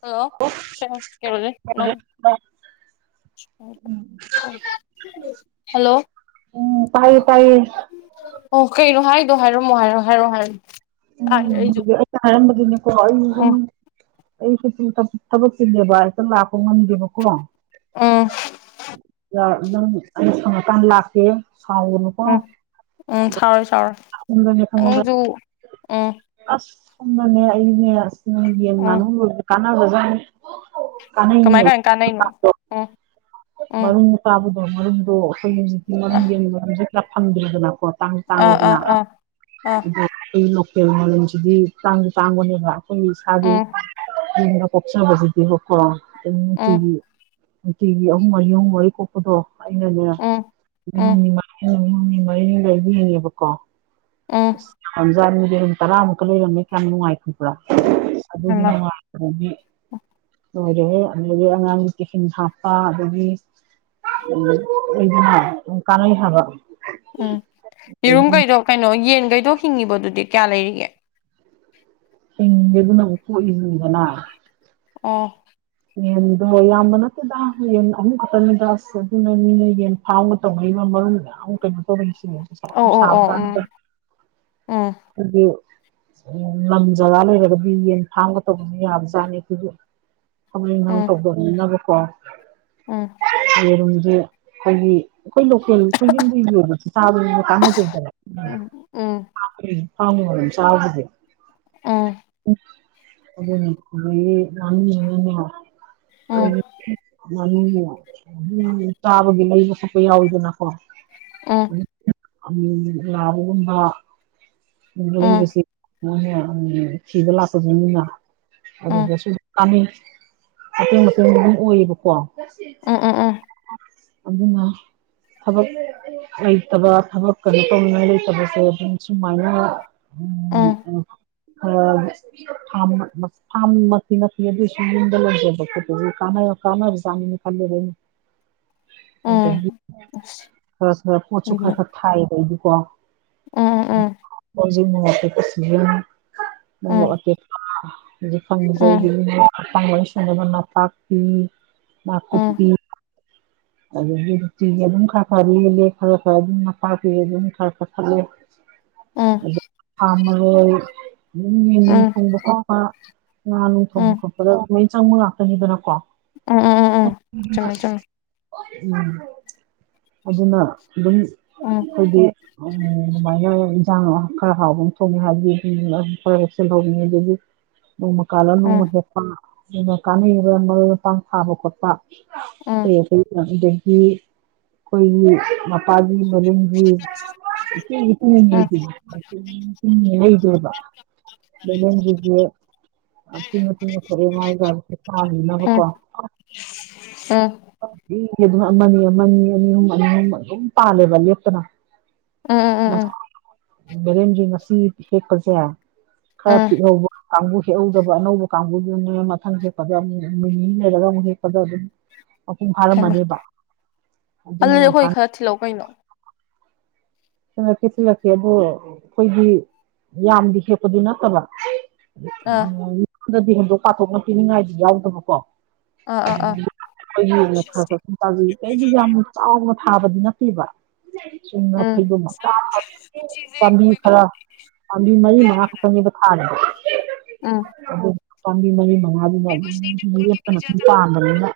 hello ꯆꯦ [unintelligible] ꯅꯪ [unintelligible] hello ꯎꯝ ꯇꯥꯏꯌꯦ ꯇꯥꯏꯌꯦ ꯑꯣ ꯀꯩꯅꯣ ꯍꯥꯏꯗꯣ ꯍꯥꯏꯔꯝꯃꯣ ꯍꯥꯏꯔꯣ ꯍꯥꯏꯔꯣ ꯍꯥꯏꯌꯣ ꯎꯝ ꯍꯨꯖꯤꯛ ꯑꯩꯅ ꯍꯥꯏꯔꯝꯕꯗꯨꯅꯦꯀꯣ ꯑꯩ ꯌꯨꯝ ꯎꯝ ꯑꯩ ꯁꯨꯇꯤ ꯊ ꯊꯕꯛ ꯆꯤꯜꯂꯦꯕ ꯍꯦꯇ ꯂꯥꯛꯄ ꯉꯝꯗꯦꯕꯀꯣ ꯎꯨꯝ ꯌꯥ ꯅꯪ ꯑꯩꯅ ꯁꯪꯉꯀꯥꯟꯗ ꯂꯥꯛꯀꯦ ꯁꯥꯎꯒꯅꯨꯀꯣ ꯎꯝ ꯎꯝ ꯁꯥꯎꯔꯣꯏ ꯁꯥꯎꯔꯣꯏ ꯌꯨꯝꯗꯅꯦ ꯈꯪꯉꯕ꯭ꯔꯥ ꯅꯪꯁꯨ ꯎꯝ ꯑꯥꯁ ꯁꯣꯝꯗꯅꯦ ꯑꯩꯗꯤꯅꯦ ꯅꯣꯏ ꯌꯦꯟ ꯎꯝ ꯉꯥꯅꯨ ꯂꯣꯏꯕ ꯀꯥꯟꯅꯒ꯭ꯔꯖꯥꯠꯅꯤ ꯀꯃꯥꯏ ꯀꯥꯃꯥꯏ ꯀꯥꯟꯅꯩꯅꯣ ꯑꯣ ꯃꯔꯨꯝ ꯆꯥꯕꯗꯣ ꯃꯔꯨꯝꯗꯣ ꯑꯈꯣꯏ ꯍꯨꯖꯤꯛꯇꯤ ꯑ ꯃꯔꯨꯝ ꯌꯦꯟꯒꯤ ꯃꯔꯨꯝꯖꯦ ꯈꯔ ꯐꯪꯗ꯭ꯔꯦꯗꯅꯀꯣ ꯇꯥꯡꯖꯨ ꯑꯥ ꯑꯥ ꯇꯥꯡꯉꯦꯗꯅꯥ ꯑꯥ ꯑꯥ [unintelligible] ꯂꯣꯀꯦꯜ ꯃꯔꯨꯝꯖꯤꯗꯤ ꯇꯥꯡꯖꯨ ꯇꯥꯡꯕꯅꯦꯕꯥ ꯈꯣꯏꯒꯤ ꯏꯁꯥꯒꯤ ꯎꯝ ꯌꯨꯝꯗ ꯀꯣꯛꯆꯕꯖꯤꯗꯤꯕꯀꯣ ꯑꯗꯨꯝ ꯎꯝ ꯅꯨꯡꯇꯤꯒꯤ ꯅꯨꯡꯇꯤꯒꯤ ꯑꯍꯨꯝ ꯃꯔꯤ ꯑꯍꯨꯝ ꯃꯔꯤ ꯀꯣꯛꯄꯗꯣ ꯑꯩꯅꯅꯦ ꯎꯝ ꯎꯝ ꯅꯨ [unintelligible] [unintelligible] ꯎꯝ ꯐꯪꯖꯥꯅꯤ ꯌꯦꯔꯨꯝ ꯇꯔꯥꯃꯨꯛꯀ ꯂꯩꯔꯝꯃꯦ ꯀꯌꯥꯝ ꯅꯨꯡꯉꯥꯏ ꯈꯪꯕ꯭ꯔꯥ ꯑꯗꯨꯒꯤ ꯍꯩꯃꯥ ꯅꯨꯡꯉꯥꯏ ꯑꯗꯒꯤ ꯂꯣꯏꯔꯦꯍꯦ ꯑꯗꯨꯗꯒꯤ ꯑꯉꯥꯡꯒꯤ ꯇꯤꯐꯤꯟ ꯍꯥꯞꯄ ꯑꯗꯒꯤ [unintelligible] ꯀꯥꯟꯅꯩ ꯍꯥꯏꯕ ꯎꯝ ꯑꯗꯒꯤ ꯌꯦꯔꯨꯝꯒꯩꯗꯣ ꯀꯩꯅꯣ ꯌꯦꯟꯒꯩꯗꯣ ꯍꯤꯡꯉꯤꯕꯣ ꯑꯗꯨꯗꯤ ꯀꯌꯥ ꯂꯩꯔꯤꯒꯦ ꯍꯤꯡꯉꯤ ꯑꯗꯨꯅꯕꯨ ꯀꯣꯛꯏꯖꯤꯅꯤꯗꯅꯥ ꯑꯣ ꯌꯦꯟꯗꯣ ꯌꯥꯝꯕ ꯅꯠꯇꯦꯗꯥ ꯌꯦꯟ ꯑꯍꯨꯝ ꯈꯠꯇꯪꯅꯤꯗꯥ ꯑꯁ ꯑꯗꯨꯅ ꯃꯤꯅ ꯌꯦꯟ ꯐꯥꯝꯒ ꯇꯧꯅꯩꯕ ꯃꯔꯨꯝ ꯌꯥꯝ ꯀꯩꯅꯣ ꯇꯧꯔꯝꯃꯤꯁꯤꯅꯤ ꯄꯩꯁꯥ ꯑꯣ ꯌꯥꯝ ꯑꯣ ꯑꯣ ꯎꯝ ꯁꯥꯕꯖꯥꯠꯅꯤꯗꯥ ꯎꯝ [unintelligible] ꯎꯝ ꯂꯝ ꯖꯒꯥ ꯂꯩꯔꯒꯗꯤ ꯌꯦꯟ ꯐꯥꯝꯒ ꯇꯧꯕꯖꯦ ꯌꯥꯕꯖꯥꯠꯅꯤ ꯑꯈꯣꯏꯖꯨ ꯊꯕꯛ ꯏꯪꯒꯥꯡ ꯎꯝ ꯇꯧꯗꯕꯅꯤꯅꯕꯀꯣ ꯎꯝ ꯇꯠꯂꯦ ꯌꯦꯔꯨꯝꯖꯦ ꯈꯣꯏꯒꯤ ꯑꯈꯣꯏ ꯂꯣꯀꯦꯜ ꯈꯣꯏ ꯌꯨꯝꯗ [unintelligible] ꯆꯥꯕꯖꯨ ꯀꯥꯟꯅꯖꯩꯗꯅꯥ ꯎꯝ ꯎꯝ ꯎꯝ ꯐꯥꯝꯒꯤ ꯃꯔꯨꯝ ꯆꯥꯕꯕꯨꯗꯤ ꯎꯝ ꯎꯝ ꯑꯗꯨꯅꯤ ꯑꯗꯒꯤ ꯉꯥꯅꯨꯖꯤꯅꯅꯦ ꯎꯝ ꯎꯝ [unintelligible] ꯉꯅꯨꯖꯦ ꯗꯨꯝ ꯆꯥꯕꯒꯤ ꯂꯩꯕ ꯈꯣꯠꯄ ꯌꯥꯎꯋꯤꯗꯅꯀꯣ ꯎꯝ ꯑꯃꯨꯃꯨꯛ ꯂꯥꯎꯕꯒꯨꯝꯕ ꯎꯝ [unintelligible] ꯃꯣꯏ [unintelligible] ꯊꯤꯕ ꯂꯥꯛꯄꯖꯤꯡꯗꯨꯅ ꯑꯗꯨꯗꯁꯨ ꯀꯥꯅꯩ ꯑꯗꯨ ꯃꯇꯨꯡꯗ ꯑꯗꯨꯝ ꯎꯏꯕꯀꯣ ꯎꯝ ꯎꯝ ꯎꯝ [unintelligible] ꯑꯗꯨꯅ ꯊꯕꯛ ꯂꯩꯇꯕ ꯊꯕꯛ ꯀꯅꫭ ꯇꯧꯅꯤꯡꯉꯥꯏ ꯂꯩꯇꯕꯁꯦ ꯑꯗꯨꯝ ꯁꯨꯝꯃꯥꯏꯅ ꯍꯩꯃ [unintelligible] ꯑ ꯐꯥꯝ ꯐꯥꯝꯃꯛꯇꯤ ꯅꯠꯇꯦ ꯑꯗꯨꯏ ꯌꯨꯝꯗ [unintelligible] ꯈꯣꯠꯄꯖꯦ ꯀꯥꯟꯅ ꯀꯥꯟꯅꯕꯖꯥꯠꯅꯤꯅ ꯈꯜꯂꯦꯕ ꯑꯩꯅ ꯑꯗꯒꯤ ꯈꯔ ꯈꯔ ꯄꯣꯠꯁꯨ ꯈꯔ ꯈꯔ ꯊꯥꯏꯌꯦꯕ ꯑꯩꯗꯤꯀꯣ ꯍꯧꯖꯤꯛ ꯃꯣꯔꯣꯛ ꯑꯇꯦꯛꯄ ꯁꯤꯖꯟꯅꯤ ꯃꯣꯔꯣꯛ ꯑꯇꯦꯛꯄ ꯍꯧꯖꯤꯛ ꯐꯪꯉꯤꯖꯦ ꯑꯩꯒꯤ [unintelligible] ꯁꯥꯟꯅꯩꯕ ꯅꯄꯥꯛꯄꯤ ꯅꯥꯀꯨꯞꯄꯤ ꯑꯗꯒꯤ ꯅꯨꯡꯇꯤꯒꯤ ꯑꯗꯨꯝ ꯈꯔ ꯈꯔ [unintelligible] ꯈꯔ ꯈꯔ ꯑꯗꯨꯝ ꯅꯄꯥꯛꯄꯤ ꯑꯗꯨꯝ ꯈꯔ ꯈꯔ ꯊꯠꯂꯦ [inaudible] ꯑꯗꯩ ꯁꯥ ꯃꯔꯣꯏ [unintelligible] ꯃꯤꯅꯨ ꯊꯣꯡꯕ ꯆꯥꯛꯀ ꯉꯥ ꯅꯨ ꯊꯣꯡꯕ ꯈꯣꯠꯄꯗ ꯂꯣꯏ ꯆꯪꯕ ꯉꯥꯛꯇꯅꯤꯗꯅꯀꯣ ꯎꯝ ꯎꯝ ꯎꯝ ꯎꯝ ꯆꯨꯝꯃꯦ ꯆꯨꯝꯃꯦ ꯎꯝ ꯑꯗꯨꯅ ꯑꯗꯨꯝ ꯎꯝ ꯑꯩꯗꯤ ꯎꯝ ꯑꯗꯨꯃꯥꯏꯅ ꯏꯟꯖꯥꯡ ꯈꯔ ꯍꯥꯎꯕ ꯑꯃ ꯊꯣꯡꯉꯦ ꯍꯥꯏꯔꯗꯤ [unintelligible] ꯈꯔ ꯍꯦꯛꯁꯜꯍꯧꯔꯤ [unintelligible] ꯑꯗꯨꯒꯤ ꯅꯣꯡꯃ ꯀꯥꯜꯂ ꯅꯣꯡꯃ ꯍꯦꯛꯄ ꯌꯥꯝꯅ ꯀꯥꯟꯅꯩꯕ ꯃꯔꯣꯏ ꯃꯄꯥꯡ ꯊꯥꯕ ꯈꯣꯠꯄ ꯎꯝ ꯑꯗꯨꯗꯒꯤ ꯑꯩꯈꯣꯏꯒꯤ ꯃꯄꯥꯒꯤ ꯃꯅꯤꯡꯒꯤ [unintelligible] [unintelligible] ꯂꯩꯗꯦꯕ ꯕꯦꯂꯦꯟꯗ꯭ꯔꯤꯗꯤ ꯑꯆꯤꯡ ꯑꯆꯤꯡꯕ ꯊꫭꯛꯑꯦ ꯃꯥꯏꯗ ꯇꯥꯅꯤꯡꯅꯕꯀꫭ [unintelligible] [unintelligible] ꯑꯗꯨꯝ ꯑꯃꯅꯤ ꯑꯃꯅꯤ ꯑꯅꯤ ꯑꯍꯨꯝ ꯑꯅꯤ ꯑꯍꯨꯝ ꯑꯗꯨꯝ ꯄꯥꯜꯂꯦꯕ ꯂꯦꯞꯇꯅ [unintelligible] ꯕꯦꯂꯦꯟꯗ꯭ꯔꯤ ꯉꯁꯤ ꯍꯦꯛꯄꯖꯦ ꯈꯔ ꯄꯤꯛꯍꯧꯕ ꯀꯥꯡꯒꯨ ꯍꯦꯛꯍꯧꯗꯕ ꯑꯅꯧꯕ ꯀꯥꯡꯕꯨꯗꯨꯅꯦ ꯃꯊꯪ ꯍꯦꯛꯄꯗ ꯑꯃꯨꯛ ꯅꯨꯃꯤꯠ ꯅꯤꯅꯤ ꯂꯩꯔꯒ ꯑꯃꯨꯛ ꯍꯦꯛ ꯄꯗ ꯑꯗꯨꯝ ꯃꯄꯨꯡ ꯍꯥꯏꯃ ꯐꯥꯔꯝꯃꯅꯦꯕ ꯑꯗꯨꯅꯦ ꯑꯗꯨꯗꯤ ꯌꯥꯝ ꯑꯈꯣꯏ ꯀꯥꯟꯅ ꯈꯔ ꯊꯤꯜꯂꯎ ꯀꯩꯅꯣ ꯊꯤꯜꯂꯛꯀꯦ ꯊꯤꯜꯂꯛꯀꯦ ꯑꯗꯣ ꯑꯈꯣꯏꯗꯤ ꯌꯥꯝꯗꯤ ꯍꯦꯛꯄꯗꯤ ꯅꯠꯇꯕ [unintelligible] ꯑ ꯍꯟꯗꯛꯇꯤ ꯍꯦꯟꯇꫭꯛ ꯄꯥꯊꯣꯛꯅ ꯄꯤꯅꯤꯡꯉꯥꯏꯗꯤ ꯌꯥꯎꯗꯕꯀꯣ ꯑꯥ ꯑꯥ ꯑꯥ ꯑꯈꫭꯏꯒꯤ [unintelligible] ꯆꯥꯎꯅ ꯊꯥꯕꯗꯤ ꯅꯠꯇꯦꯕ [unintelligible] [unintelligible] ꯎꯝ ꯐꯩꯗꯣꯝ ꯃꯆꯥ ꯄꯥꯝꯕꯤ ꯈꯔ ꯄꯥꯝꯕꯤ ꯃꯔꯤ ꯃꯉꯥ ꯈꯛꯇꯪꯅꯦꯕ ꯊꯥꯔꯤꯖꯦ ꯎꯝ [unintelligible] ꯑꯗꯨ ꯄꯥꯝꯕꯤ ꯃꯔꯤ ꯃꯉꯥ ꯗꯨꯅ‌ ꯑꯗꯨꯝ ꯂꯦꯞꯇꯅ ꯁꯨꯝ ꯄꯥꯟꯕꯅꯤꯅ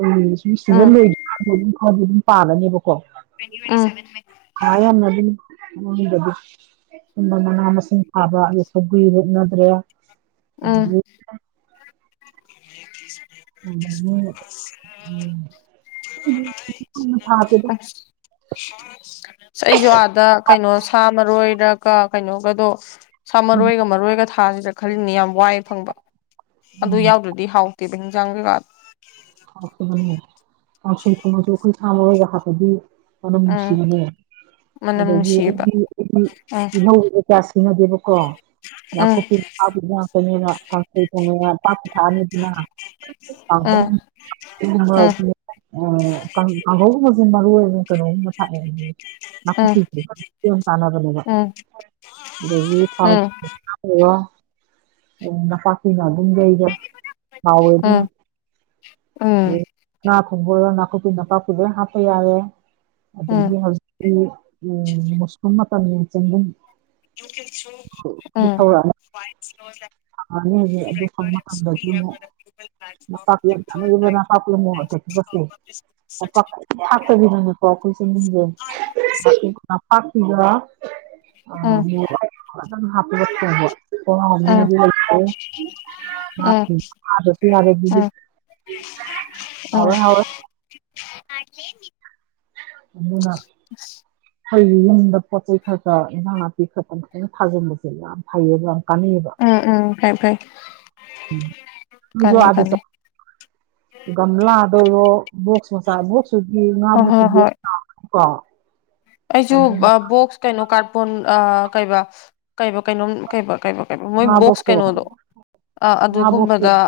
ꯑꯩ ꯁꯨꯝ ꯁꯤꯖꯟ ꯎꯝ ꯂꯣꯏ ꯑꯗꯨ ꯑꯗꯨꯝ ꯈꯔꯗꯤ ꯗꯨꯝ ꯄꯥꯜꯂꯅꯦꯕꯀꯣ [unintelligible] ꯎꯝ ꯍꯥꯏꯔꯝꯃꯗꯤ ꯑꯩꯉꫭꯟꯗꯗꯤ ꯁꯨꯝꯕ ꯃꯅꯥ ꯃꯁꯤꯡ ꯊꯥꯕ [unintelligible] ꯁꯧꯒꯔꯤ ꯍꯦꯛꯅꯗ꯭ꯔꯦ ꯑꯥ ꯑꯗꯒꯤ [unintelligible] ꯊꯥꯗꯦꯗ ꯑꯩꯖꯨ ꯑꯥꯗ ꯀꯩꯅꯣ ꯁꯥ ꯃꯔꯣꯏꯔꯒ ꯀꯩꯅꯣꯒꯗꯣ ꯁꯥ ꯎꯝ ꯃꯔꯣꯏꯒ ꯃꯔꯣꯏꯒ ꯊꯥꯖꯤꯔ ꯈꯜꯂꯤꯅꯦ ꯌꯥꯝ ꯋꯥꯏ ꯐꯪꯕ ꯑꯗꯨ ꯎꯝ ꯌꯥꯎꯗ꯭ꯔꯗꯤ ꯍꯥꯎꯇꯦꯕ ꯍꯤꯟꯖꯥꯡ ꯀꯩꯀꯥꯗꯣ ꯍꯥꯎꯇꯕꯅꯦ ꯀꯥꯡꯁꯣꯏ ꯊꯣꯡꯉꯖꯨ ꯑꯈꯣꯏ ꯁꯥꯃꯔꯣꯏꯒ ꯍꯥꯄꯗꯤ ꯃꯅꯝ ꯎꯝ ꯅꯨꯡꯁꯤꯕꯅꯦ ꯃꯅꯝ ꯑꯗꯒꯤ ꯅꯨꯡꯁꯤꯌꯦꯕ ꯑꯩꯗꯤ ꯑꯩꯗꯤ ꯎꯝ ꯇꯤꯜꯍꯧꯖꯦ ꯀꯌꯥ ꯁꯤꯟꯅꯗꯦꯕꯀꯣ ꯎꯝ ꯅꯥꯀꯨꯞꯄꯤ ꯄꯥꯛꯄꯤꯖꯦ ꯉꯥꯛꯇꯅꯦꯕ ꯀꯥꯡꯁꯣꯢ ꯊꯣꯡꯉꯦ ꯅꯥꯄꯥꯛꯄꯤ ꯊꯥꯛꯑꯅꯤꯗꯅ ꯀꯥꯡꯍꯧ [unintelligible] ꯑꯥ ꯀꯥꯡ ꯀꯥꯡꯍꯧꯒꯨꯝꯕꯁꯦ ꯃꯔꯣꯏ ꯀꯩꯅꯣꯒꯨꯝꯕ ꯊꯥꯛꯑꯦ ꯑꯩꯗꯤ ꯅꯥꯀꯨꯞꯄꯤꯗꯨꯗꯤ [unintelligible] ꯆꯥꯅꯕꯅꯦꯕ ꯑꯗꯒꯤ ꯊꯥꯎ [unintelligible] ꯅꯄꯥꯛꯄꯤꯅ ꯑꯗꯨꯝ ꯌꯩꯔꯦ ꯍꯥꯎꯋꯦ ꯑꯗꯨꯅ ꯎꯝ ꯉꯥ ꯊꯣꯡꯕ ꯑꯣꯢꯔꯣ ꯅꯥꯀꯨꯞꯄꯤ ꯅꯄꯥꯛꯄꯤ ꯂꯣꯏ ꯍꯥꯞꯄ ꯌꯥꯔꯦ ꯑꯗꯒꯤ ꯍꯧꯖꯤꯛ ꯀꯤ ꯎꯝ ꯃꯨꯁꯔꯨꯝ ꯃꯇꯝꯅꯤꯅ ꯆꯦꯡꯒꯨꯝ [unintelligible] ꯑꯗꯨ ꯑꯥ ꯊꯧꯔꯛꯑꯅꯤ [unintelligible] [unintelligible] [inaudible] ꯅꯥꯄꯥꯛꯄꯤ [unintelligible] ꯃꯣꯔꯣꯛ ꯑꯇꯦꯛꯄꯒꯁꯦ ꯅꯥꯄꯥꯛꯄꯤ ꯑꯗꯨꯝ ꯊꯥꯛꯇꯣꯏꯅꯦꯕ ꯍꯟꯗꯛ [unintelligible] ꯅꯥꯄꯥꯛꯄꯤꯒ [unintelligible] ꯎꯝ [unintelligible] ꯌꯥꯔꯦ ꯑꯗꯨꯗꯤ ꯎꯝ ꯍꯥꯎꯔꯦ ꯍꯥꯎꯔꯦ [unintelligible] ꯑꯗꯨꯅ ꯑꯈꯣꯢꯒꯤ ꯌꯨꯝꯗ ꯄꯣꯠꯆꯩ ꯈꯔ ꯈꯔ ꯏꯟꯖꯥꯡ ꯅꯥꯄꯤ ꯈꯔ ꯈꯔ ꯐꯖꯅ ꯊꯥꯖꯤꯟꯕꯖꯦ ꯌꯥꯝ ꯐꯩꯌꯦꯕ ꯌꯥꯝ ꯀꯥꯟꯅꯩꯑꯦꯕ ꯎꯝ ꯎꯝ ꯐꯩ ꯐꯩ ꯅꯣꯏꯁꯨ ꯀꯥꯅꯩ ꯑꯥꯗ ꯀꯥꯅꯩ ꯆꯠ ꯒꯝꯂꯥꯗ ꯑꯣꯏꯔꯣ ꯕꯣꯛꯁ ꯃꯆꯥ ꯕꯣꯛꯁꯇꯨꯗꯤ ꯉꯥ ꯍꯣꯏ ꯕꯣꯛꯁ ꯍꯣꯏ ꯍꯣꯏ [unintelligible] ꯀꯣ ꯑꯩꯁꯨ ꯑꯗꯨꯅ ꯑ ꯕꯣꯛꯁ ꯀꯩꯅꯣ ꯀꯥꯔꯄꯣꯟ ꯑꯥ ꯀꯩꯕꯥ ꯀꯩꯕ ꯀꯩꯅꯣꯝ ꯀꯩꯕ ꯀꯩꯕ ꯀꯩꯕ ꯃꯣꯏ ꯉꯥ ꯕꯣꯛꯁ ꯕꯣꯛꯁꯇꯣ ꯀꯩꯅꯣꯗꯣ ꯑꯥ ꯉꯥ ꯑꯗꯨꯒꯨꯝꯕꯗ ꯕꯣꯛꯁꯇꯣ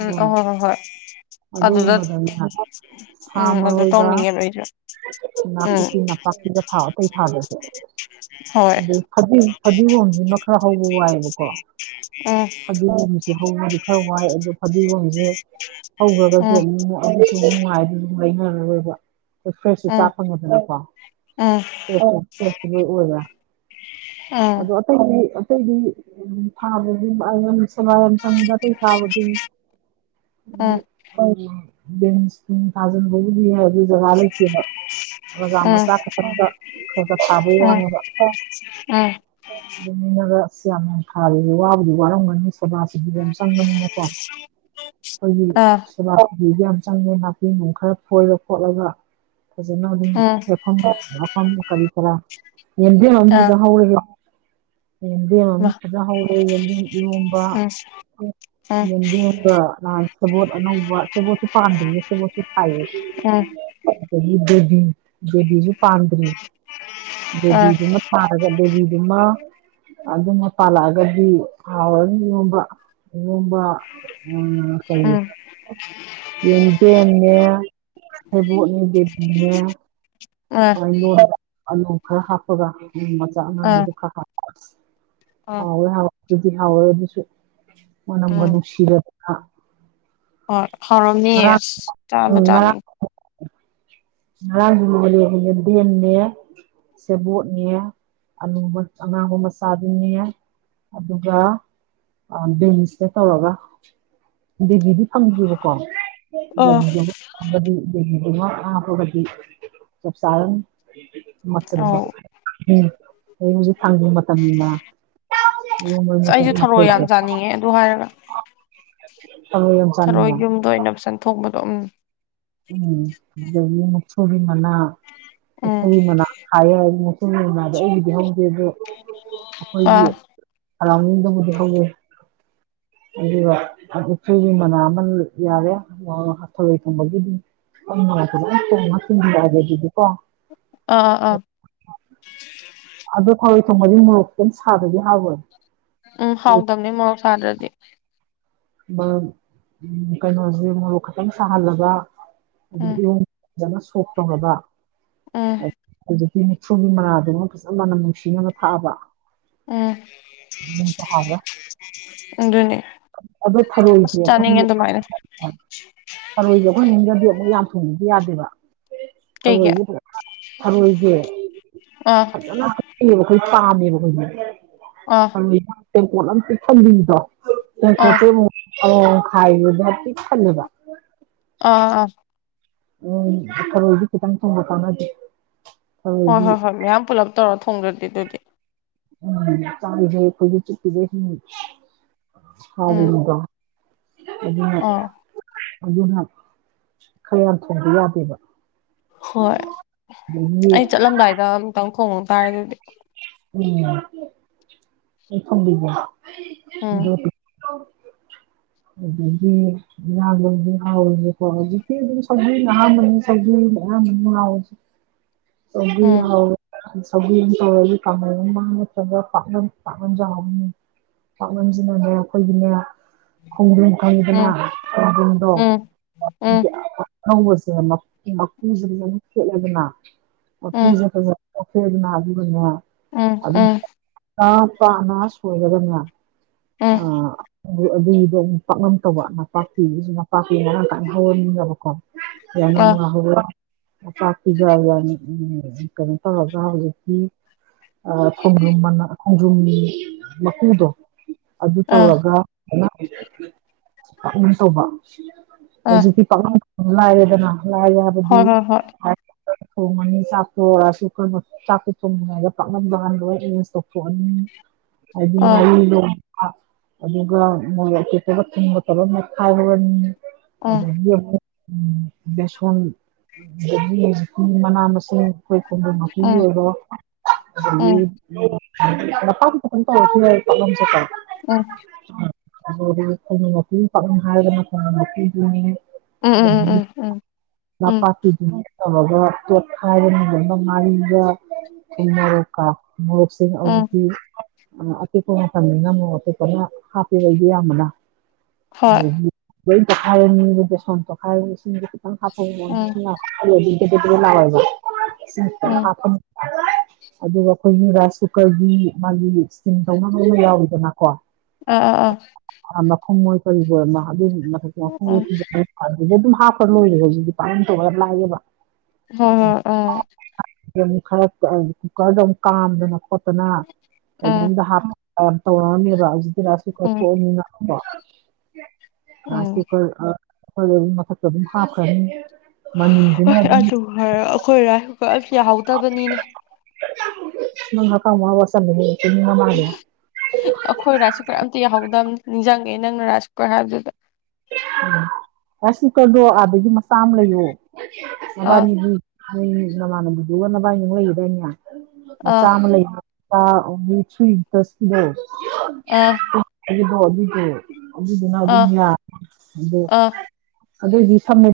ꯎꯝ ꯑꯣ ꯑꯥ ꯍꯣꯏ ꯍꯣꯏ ꯍꯣꯏ ꯑꯗꯨꯗ ꯑꯗꯨꯒꯨꯝꯕꯗꯅꯦ ꯁꯥ ꯎꯝ ꯑꯗꯨ ꯃꯔꯣꯏꯒ ꯇꯧꯅꯤꯡꯉꯦ ꯅꯣꯢꯗ ꯅꯥꯀꯨꯞꯄꯤ ꯅꯥꯄꯥꯛ ꯄꯤꯒ ꯊꯥꯎ ꯑꯇꯩ ꯊꯥꯗ꯭ꯔꯁꯨ ꯍꯣꯏ ꯑꯗꯨ ꯐꯗꯤ ꯐꯗꯤꯒꯣꯝꯖꯤꯃ ꯈꯔ ꯍꯧꯕ ꯋꯥꯏꯌꯦꯕꯀꯣ ꯎꯝ ꯐꯗꯤꯒꯣꯝꯖꯦ ꯍꯧꯕꯗꯤ ꯈꯔ ꯋꯥꯏ ꯑꯗꯣ ꯐꯗꯤꯒꯣꯝꯖꯦ ꯍꯧꯒ꯭ꯔꯒꯖꯨ ꯎꯝ ꯑꯃꯨꯛ [unintelligible] ꯅꯨꯡꯉꯥꯏꯗꯣꯢꯅꯤ ꯂꯩꯅꯔꯔꯣꯏꯕ ꯗ ꯐ꯭ꯔꯦꯁꯁꯨ ꯆꯥ ꯐꯪꯉꯦꯗꯅꯀꯣ ꯎꯝ ꯎꯝ ꯐ꯭ꯔꯦꯁ ꯐ꯭ꯔꯦꯁꯁꯨꯨ ꯂꯣꯏ ꯑꯣꯏꯔꯦ ꯑꯥ ꯑꯗꯣ ꯑꯇꯩꯗꯤ ꯑꯇꯩꯗꯤ ꯊꯥꯕꯒꯤ [unintelligible] ꯆꯪꯉꯤꯗ ꯑꯇꯩꯗꯤ ꯎꯝ ꯎꯝ [unintelligible] ꯕꯤꯟꯁ ꯅꯨꯡ ꯊꯥꯖꯤꯟꯕꯒꯤꯗꯤ [unintelligible] ꯃꯤ ꯖꯒꯥ ꯂꯩ ꯑꯣꯖꯥ ꯃꯆꯥ ꯈꯛꯇꯪꯗ ꯈꯒ ꯊꯥꯕ ꯎꯝ ꯋꯥꯅꯦꯕ ꯎꯝ ꯎꯝ ꯃꯤꯅꯒ ꯌꯥꯝ ꯌꯥꯝ ꯊꯥꯕꯖꯤ ꯋꯥꯕꯨꯗꯤ ꯋꯥꯔꯝꯒꯅꯤ ꯁꯣꯕꯥ ꯁꯦ ꯕꯤ ꯌꯥꯝ ꯆꯪꯕꯅꯤꯅꯀꯣ ꯑꯈꯣꯏꯗꯤ ꯑꯥ ꯁꯦꯕꯥꯥ ꯁꯦꯕꯤꯗꯤ ꯌꯥꯝ ꯆꯪꯉꯦ ꯅꯥꯄꯤ ꯅꯨꯡ ꯈꯔ ꯐꯣꯏꯔ ꯈꯣꯠꯂꯒ ꯐꯖꯅ ꯑꯗꯨꯝ ꯎꯝ ꯍꯦꯛꯐꯝ ꯃꯐꯝ ꯀꯔꯤ ꯀꯔꯥ ꯌꯦꯟꯗꯦꯝ ꯑꯃ ꯑꯥ ꯐꯖ ꯍꯧꯔꯦꯍꯦ ꯌꯦꯟꯗꯦꯝ ꯑꯃꯨꯛ ꯐꯖ ꯍꯧꯔꯦ ꯌꯦꯟꯗꯦꯝ ꯏꯔꯣꯝꯕ ꯎꯝ ꯎꯝ ꯌꯦꯟꯗꯦꯝꯒ ꯑ ꯁꯦꯕꯣꯠ ꯑꯅꯧꯕ ꯁꯦꯕꯣꯠꯁꯨ ꯄꯥꯟꯗ꯭ꯔꯤꯌꯦ ꯁꯦꯕꯣꯠꯁꯨ ꯊꯥꯏꯌꯦ ꯎꯝ ꯎꯝ ꯎꯝ ꯑꯗꯒꯤ ꯕꯦꯕꯤ ꯕꯦꯕꯤꯖꯨ ꯄꯥꯟꯗ꯭ꯔꯤ ꯕꯦꯕꯤꯗꯨꯃ [unintelligible] ꯗꯦꯕꯤ ꯗꯨꯃ ꯑꯗꯨꯃ ꯄꯥꯜꯂꯛꯑꯒꯗꯤ ꯍꯥꯎꯔꯅꯤ ꯏꯔꯣꯝꯕ ꯏꯔꯣꯝꯕ ꯑ ꯀꯔꯤ ꯌꯦꯟꯗꯦꯝꯅꯦ ꯁꯦꯕꯣꯠꯅꯦ ꯗꯦꯕꯤꯅꯦ ꯑꯥ [unintelligible] ꯑꯂꯨ ꯈꯔ ꯍꯥꯞꯄꯒ ꯃꯆꯥ ꯎꯝ ꯎꯝ ꯑꯉꯥꯡꯕꯗꫭ ꯈꯔ ꯍꯥꯞꯄꯒ ꯎꯝ ꯍꯥꯎꯋꯦ ꯍꯥꯎꯋꯦ ꯑꯗꯨꯗꯤ ꯍꯥꯎꯋꯦ ꯑꯗꯨꯁꯨ ꯃꯅꯝꯒ ꯎꯝ ꯅꯨꯡꯁꯤꯔꯒ ꯍꯣꯏ ꯍꯥꯎꯔꯝꯅꯤꯌꯦ ꯉꯔꯥꯡ ꯑꯁ ꯆꯥꯕꯨ ꯆꯥꯅꯤꯡ ꯉꯔꯥꯡꯖꯨ ꯂꫭꯟꯂꯦ ꯌꯦꯟꯗꯦꯝꯅꯦ ꯁꯦꯕꯣꯠꯅꯦ ꯑꯂꯨ ꯃ ꯑꯉꯥꯡꯕ ꯃꯆꯥꯗꯨꯅꯦ ꯑꯗꯨꯒ ꯑ ꯕꯤꯟꯁꯅꯦ ꯇꯧꯔꯒ ꯗꯦꯕꯤꯗꯤ ꯐꯪꯗ꯭ꯔꯤꯀꯣ [unintelligible] ꯑ ꯗꯦꯕꯤꯗꯨꯝꯃ ꯇꯧꯔꯒꯗꯤ ꯗꯦꯕꯤꯗꯨꯝꯃ [unintelligible] [unintelligible] ꯆꯞ ꯆꯥꯔꯅꯤ ꯃꯆꯜꯗꫭ ꯑꯧ ꯎꯝ ꯍꯧꯖꯤꯛ ꯊꯥꯡꯖꯤꯡ ꯃꯇꯝꯅꯤꯅ ꯑꯁ ꯑꯩꯁꯨ ꯊꯔꯣꯏ [unintelligible] [unintelligible] ꯑꯗꯨ ꯍꯥꯏꯔꯒ [unintelligible] ꯊꯔꫭꯏ ꯌꯥꯝ ꯊꯔꯣꯏ ꯆꯥꯅꯤꯡꯉꯦ ꯌꯨꯝꯗ ꯑꯣꯏꯅ ꯐꯖꯟ ꯊꯣꯡꯕꯗꯣ ꯎꯝ ꯎꯝ ꯑꯗꯒꯤ ꯃꯨꯛꯊ꯭ꯔꯨꯕꯤ ꯃꯅꯥ ꯎꯝ ꯃꯨꯛꯊ꯭ꯔꯨꯕꯤ ꯃꯅꯥ [unintelligible] ꯃꯨꯛꯊ꯭ꯔꯨꯕꯤ ꯃꯅꯥꯗꯤ ꯑꯩꯒꯤꯗꯤ ꯍꯧꯗꯦ ꯑꯗꯨ ꯑꯈꯣꯏꯒꯤ ꯑꯥ ꯁꯔꯥꯎꯟꯗꯤꯡꯗꯕꯨꯗꯤ ꯍꯧꯋꯦ ꯑꯗꯨꯒ [unintelligible] ꯃꯨꯛꯊ꯭ꯔꯨꯕꯤ ꯃꯅꯥ ꯑꯃ ꯌꯥꯔꯦ [unintelligible] ꯊꯔꫭꯏ ꯊꯣꯡꯕꯒꯤꯗꯤ [unintelligible] ꯑꯗꯨꯗꯤ ꯀꯣ ꯑꯥ ꯑ ꯑ ꯑꯗꯣ ꯊꯔꯣꯏ ꯊꯣꯡꯕꯗꯤ ꯃꯣꯔꯣꯛ ꯈꯤꯇꯪ ꯁꯥꯗ꯭ꯔꯗꯤ ꯍꯥꯎꯔꫭꯏ ꯎꯝ ꯍꯥꯎꯇꯝꯅꯦ ꯃꫭꯔꯣꯛ ꯁꯥꯗ꯭ꯔꯗꯤ [unintelligible] ꯀꯩꯅꯣꯖꯦ ꯃꯣꯔꯣꯛ ꯈꯛꯇꯪ ꯁꯥꯍꯜꯂꯒ ꯎꯝ ꯑꯗꯩ [unintelligible] ꯐꯖꯅ ꯁꯣꯛ ꯇꯧꯔꯕ ꯎꯝ ꯍꯧꯖꯤꯛꯀꯤ ꯃꯨꯛꯊ꯭ꯔꯨꯕꯤ ꯃꯅꯥꯗꯨꯃ ꯐꯖ ꯃꯅꯝ ꯅꯨꯡꯁꯤꯅꯕ ꯊꯥꯛꯑꯕ ꯎꯝ ꯑꯗꯨꯁꯨ ꯍꯥꯎꯔꯦ [unintelligible] ꯑꯗꯨꯅꯦ ꯑꯗꯨ ꯑꯁ ꯊꯔꯣꯏꯗꯤ ꯆꯥꯅꯤꯡꯉꯦ ꯑꯈꫭꯏꯒꯤ ꯑꯗꯨꯃꯥꯏꯅ ꯊꯔꯣꯏꯗꯤ ꯑꯈꯣꯏ ꯏꯃꯨꯡꯗꯗꯤ ꯑꯃꯨꯛ ꯌꯥꯝ ꯊꯣꯡꯕꯗꯤ ꯌꯥꯗꯦꯕ ꯀꯩꯒꯤ ꯑꯥ ꯊꯔꯣꯏꯖꯦ [unintelligible] ꯊꯔꯣꯏꯖꯦ ꯐꯖꯅ [unintelligible] ꯄꯥꯝꯃꯦꯕ ꯑꯈꯣꯏꯗꯤ ꯑ [unintelligible] ꯇꯦꯡꯀꯣꯠ ꯑꯝ ꯄꯤꯛ ꯊꯟꯕꯤꯗꯣ [unintelligible] ꯈꯥꯏꯕꯗ ꯄꯤꯛ ꯊꯜꯂꯦꯕ ꯑ ꯑ ꯑ ꯎꯝ ꯊꯔꯣꯏꯗꯤ ꯈꯤꯇꯪ ꯊꯣꯡꯕ ꯀꯥꯟꯅꯗꯦ ꯍꯣꯏ ꯊꯔꯣꯏꯗꯤ ꯍꯣꯏ ꯍꯣꯏ ꯃꯌꯥꯝ ꯄꯨꯂꯞ ꯇꯧꯔ ꯊꯣꯡꯗ꯭ꯔꯗꯤ ꯑꯗꯨꯗꯤ ꯎꯝ [unintelligible] ꯎꯝ ꯍꯥꯎꯕꯤꯅꯤꯗꫭ ꯑꯗꯨꯅ ꯑꯥ ꯑꯗꯨꯅ ꯈꯔ ꯌꯥꯝ ꯊꯣꯡꯗ ꯌꯥꯗꯦꯕ ꯍꯣꯏ ꯑꯗꯒꯤ ꯑꯩ ꯆꯠꯂꯝꯗꯥꯏꯗ ꯑꯃꯨꯛꯇꯪ ꯈꯣꯡꯉꯨꯇꯥꯥꯔꯦ ꯑꯗꯨꯗꯤ ꯎꯝ ꯑꯩ ꯊꯝꯕꯤꯕ ꯎꯝ [unintelligible] ꯑꯗꯒꯤ [unintelligible] ꯍꯧꯖꯤꯛꯇꯤ ꯑꯗꯨꯝ ꯁꯧꯒ꯭ꯔꯤꯅ ꯑꯍꯟꯕꯅꯤ ꯁꯧꯒ꯭ꯔꯤꯅ [unintelligible] ꯁꯧꯒ꯭ꯔꯤ ꯎꯝ ꯍꯥꯎꯏ ꯁꯧꯒ꯭ꯔꯤ [unintelligible] ꯀꯥꯡꯍꯧ [unintelligible] ꯄꯥꯛ ꯄꯥꯛꯅꯝꯁꯨ ꯍꯥꯎ ꯅꯤ ꯄꯥꯛꯅꯝꯖꯤꯅꯅꯦ ꯑꯩꯈꯣꯏꯒꯤꯅꯦ ꯈꯣꯡꯗ꯭ꯔꯨꯝ ꯎꯝ ꯈꯪꯏꯗꯅ ꯈꯣꯡꯗ꯭ꯔꯨꯝꯗꯣ ꯎꯝ ꯎꯝ ꯑꯧꯕꯁꯦ ꯃꯛ ꯃꯀꯨꯁꯦ ꯂꯣꯏꯟ ꯈꯦꯠꯂꯦꯗꯅ ꯃꯀꯨꯁꯦ ꯎꯝ ꯐꯖꯅ ꯇꯈ꯭ꯔꯦꯗꯅ ꯑꯗꯨꯒꯅꯦ ꯎꯝ ꯑꯗꯨ ꯎꯝ ꯉꯥ ꯄꯥꯅ ꯁꯣꯏꯔꯒꯅꯦ ꯍꯦ ꯑꯥ ꯑꯗꯨ ꯑꯗꯨꯒꯤꯗꯣ ꯄꯥꯛ ꯉꯝ ꯇꯧꯕ ꯅꯄꯥꯛꯄꯤꯒꯤꯁꯨ ꯅꯄꯥꯛꯄꯤ ꯃꯔꯥꯡ ꯀꯥꯏꯅ ꯍꯧꯔꯅꯤꯡꯅꯕꯀꯣ ꯌꯥꯅ ꯑꯥ ꯉꯅ ꯍꯧꯕ ꯅꯄꯥꯛꯄꯤꯗ ꯌꯥꯝ ꯀꯩꯅꯣ ꯇꯧꯔꯒ ꯍꯧꯖꯤꯛꯇꯤ ꯑꯥ ꯈꯣꯡꯗ꯭ꯔꯨꯝ ꯃꯅꯥ ꯈꯣꯡꯖ꯭ꯔꯨꯝꯒꯤ ꯃꯀꯨꯗꯣ ꯑꯗꯨ ꯑꯥ ꯇꯧꯔꯒ ꯍ ꯩꯃꯥ ꯀꯥꯏꯅ ꯇꯧꯕ ꯑꯥ ꯍꯧꯖꯤꯛꯀꯤ ꯄꯛꯅꯝ ꯂꯥꯏꯔꯦꯗꯅꯥ ꯂꯥꯏꯔꯦ ꯍꯥꯏꯕꯗꯤ ꯍꯣꯏ ꯍꯣꯏ ꯍꯣꯏ ꯍꯥ ꯐ ꯊꯣꯡꯉꯅꯤ ꯆꯥꯛꯇꯣ ꯔꯥꯏꯁ ꯀꯨꯀꯔ ꯆꯥꯛꯇꯣ ꯊꯣꯡꯗꯤꯉꯥꯏꯗ ꯄꯥꯛꯅꯝꯗꯣ ꯍꯥꯟꯅ ꯂꯣꯏ ꯑꯦꯔꯦꯟꯁ ꯇꯧꯊꯣꯛꯑꯅꯤ ꯍꯥꯏꯗꯤ ꯑꯥ ꯉꯥꯔꯤꯗꯣ ꯑꯥ ꯑꯗꯨꯒ ꯃꯣꯔꯣꯛꯇꯨꯗꯒ ꯊꯨꯝꯒ ꯇꯧꯔ ꯃꯦꯠꯈꯥꯏꯍꯧꯔꯅꯤ ꯑꯗꯒꯤ ꯑꯃꯨꯛ ꯕꯦꯁꯣꯟ ꯊꯤꯠꯄꯤ [unintelligible] ꯒꯤ ꯃꯅꯥ ꯃꯁꯤꯡ ꯈꯣꯏ ꯈꯣꯡꯗꯨꯝ ꯃꯀꯨꯒꯤ ꯑꯥ ꯑꯣꯏꯔꯣ ꯎꯝ ꯑꯗꯒꯤ [unintelligible] ꯃꯁꯥꯗꯤ ꯀꯩꯁꯨꯝ ꯇꯧꯔꯛꯈꯤꯔꯣꯏ ꯄꯛꯅꯝꯁꯦꯀꯣ ꯑ [unintelligible] ꯑꯗꯨꯝ ꯎꯝ ꯎꯝ ꯎꯝ ꯎꯝ ꯎꯝ ꯎꯝ ꯅꯥꯄꯥꯛꯄꯤꯗꯨꯅ ꯇꯧꯔꯒ ꯇꯣꯠꯈꯥꯏꯔꯅꯤ ꯂꯣꯏꯃꯛ ꯉꯥꯔꯤꯒ ꯊꯨꯝ ꯃꯣꯔꯣꯛꯀ ꯃꯣꯔꯣꯛꯁꯤꯡ ꯎꯝ ꯍꯧꯖꯤꯛꯇꯤ ꯑ ꯑꯄꯤꯛꯄ ꯃꯇꯝꯅꯤꯅ ꯃꯣꯔꯣꯛ ꯇꯣꯞꯄꯅ ꯍꯥꯞꯄꯤꯕ ꯑꯩꯗꯤ ꯑꯌꯥꯝꯕꯅ ꯍꯣꯏ ꯑꯗꯒꯤ ꯂꯣꯏꯟ ꯇꯣꯈꯥꯏꯔꯅꯤ ꯗꯨ ꯕꯦꯁꯣꯟ ꯇꯣꯈꯥꯏꯔ ꯏꯁꯤꯡ ꯗꯨ ꯈꯤꯇꯪ ꯎꯝ ꯍꯥꯐꯧꯕꯁꯤꯅꯥ [unintelligible] ꯕꯦꯗꯣ ꯕꯦꯗꯣ ꯂꯥꯎꯌꯦꯕ ꯏꯁꯤꯡ ꯈꯤꯇꯪ ꯎꯝ ꯍꯥꯞꯐ [unintelligible] ꯑꯗꯨꯒ ꯑꯈꯣꯏꯒꯤ ꯔꯥꯏꯁ ꯀꯨꯀꯔꯒꯤ ꯃꯥꯒꯤ ꯏꯁꯇꯤꯝ ꯇꯧꯅꯕ ꯑꯃ ꯌꯥꯎꯋꯤꯗꯅꯥ ꯑ ꯑ ꯑꯥ ꯑꯥ ꯃꯈꯨꯝꯑꯣꯏ ꯀꯔꯤꯕꯣꯏ ꯃꯥ ꯑꯗꯨꯏ ꯃꯊꯛꯇ ꯃꯈꯨꯝꯗꯣ ꯎꯝ ꯀꯤꯖꯥꯅꯤ ꯑꯗꯨꯗ ꯑꯗꯨꯝ ꯍꯥꯞꯈ꯭ꯔ ꯂꯣꯏꯔꯦ ꯍꯧꯖꯤꯛꯇꯤ ꯄꯥꯛꯅꯝ ꯇꯧꯕ ꯌꯥꯝ ꯂꯥꯏꯑꯦꯕꯥ ꯍ ꯑꯣ ꯗꯩ ꯑꯃꯨꯛ ꯈꯔ ꯑ ꯀꯨꯀꯔꯗ ꯑꯃꯨꯛ ꯀꯥꯝꯗꯅ ꯈꯣꯠꯇꯅ ꯑꯥ ꯀꯩꯅꯣꯝꯗ ꯍꯥꯞꯄ ꯇꯧꯔ ꯄꯥꯝꯃꯦꯕꯥ ꯍꯧꯖꯤꯛꯇꯤ ꯔꯥꯏꯁ ꯀꯨꯀꯔ ꯎꯝ ꯊꯣꯛꯑꯝꯅꯤꯅꯀꯣ ꯔꯥꯏꯁ ꯎꯝ ꯀꯨꯀꯔ ꯑ ꯈꯣꯏꯗꯒꯤ ꯃꯊꯛꯇ ꯑꯗꯨꯝ ꯍꯥꯞꯈ꯭ꯔꯅꯤ ꯍꯣꯏ ꯃꯅꯤꯟꯗꯨꯅ ꯑꯗꯨꯝ ꯑꯗꯨ ꯍꯥꯏꯔ ꯑꯩꯈꯣꯏ ꯔꯥꯏꯁ ꯀꯨꯀꯔ ꯑꯁ ꯌꯥꯍꯧꯗꯕꯅꯤꯅꯦ ꯅꯪ ꯍꯀꯥꯝ ꯋꯥ ꯋꯥ ꯆꯜꯂꯦꯍꯦ ꯇꯨꯝꯅꯤꯡꯕ ꯃꯥꯜꯂꯦ ꯑꯈꯣꯏ ꯔꯥꯏꯁ ꯀꯨꯀꯔ ꯑꯝꯇ ꯌꯥꯍꯧꯗꯝꯅꯦ ꯅꯤꯡꯖꯪꯉꯦ ꯅꯪꯅ ꯔꯥꯏꯁ ꯀꯨꯀꯔ ꯍꯥꯏꯕꯗꯨꯗ ꯎꯝ ꯔꯥꯏꯁ ꯀꯨꯀꯔꯗꯣ ꯑꯥꯗꯒꯤ ꯃꯆꯥ ꯑꯝ ꯂꯩꯌꯣ ꯑꯥ ꯅꯕꯥꯅꯤꯒꯤ ꯅꯣꯏ ꯃꯤ ꯅꯃꯥꯟꯅꯕꯤꯗꯨꯒ ꯅꯕꯥꯏꯟꯅꯤ ꯃꯨꯛ ꯂꯩꯒꯤꯗꯥꯏꯅꯦ ꯑꯥ ꯃꯆꯥ ꯑꯃ ꯂꯩꯅ ꯄꯥ ꯑꯣꯡꯂꯤ ꯊ꯭ꯔꯤ ꯂꯤꯇꯔꯁꯒꯤꯗꯣ ꯑꯥ [unintelligible] ꯒꯤꯗꯣ ꯑꯗꯨꯏꯗꯣ ꯑꯗꯨꯗꯨꯅ ꯑꯥ ꯑꯗꯨꯝ ꯌꯥ ꯑꯗꯣ ꯑꯥ ꯑꯗꯨꯏꯗꯤ ꯁꯝꯃꯦ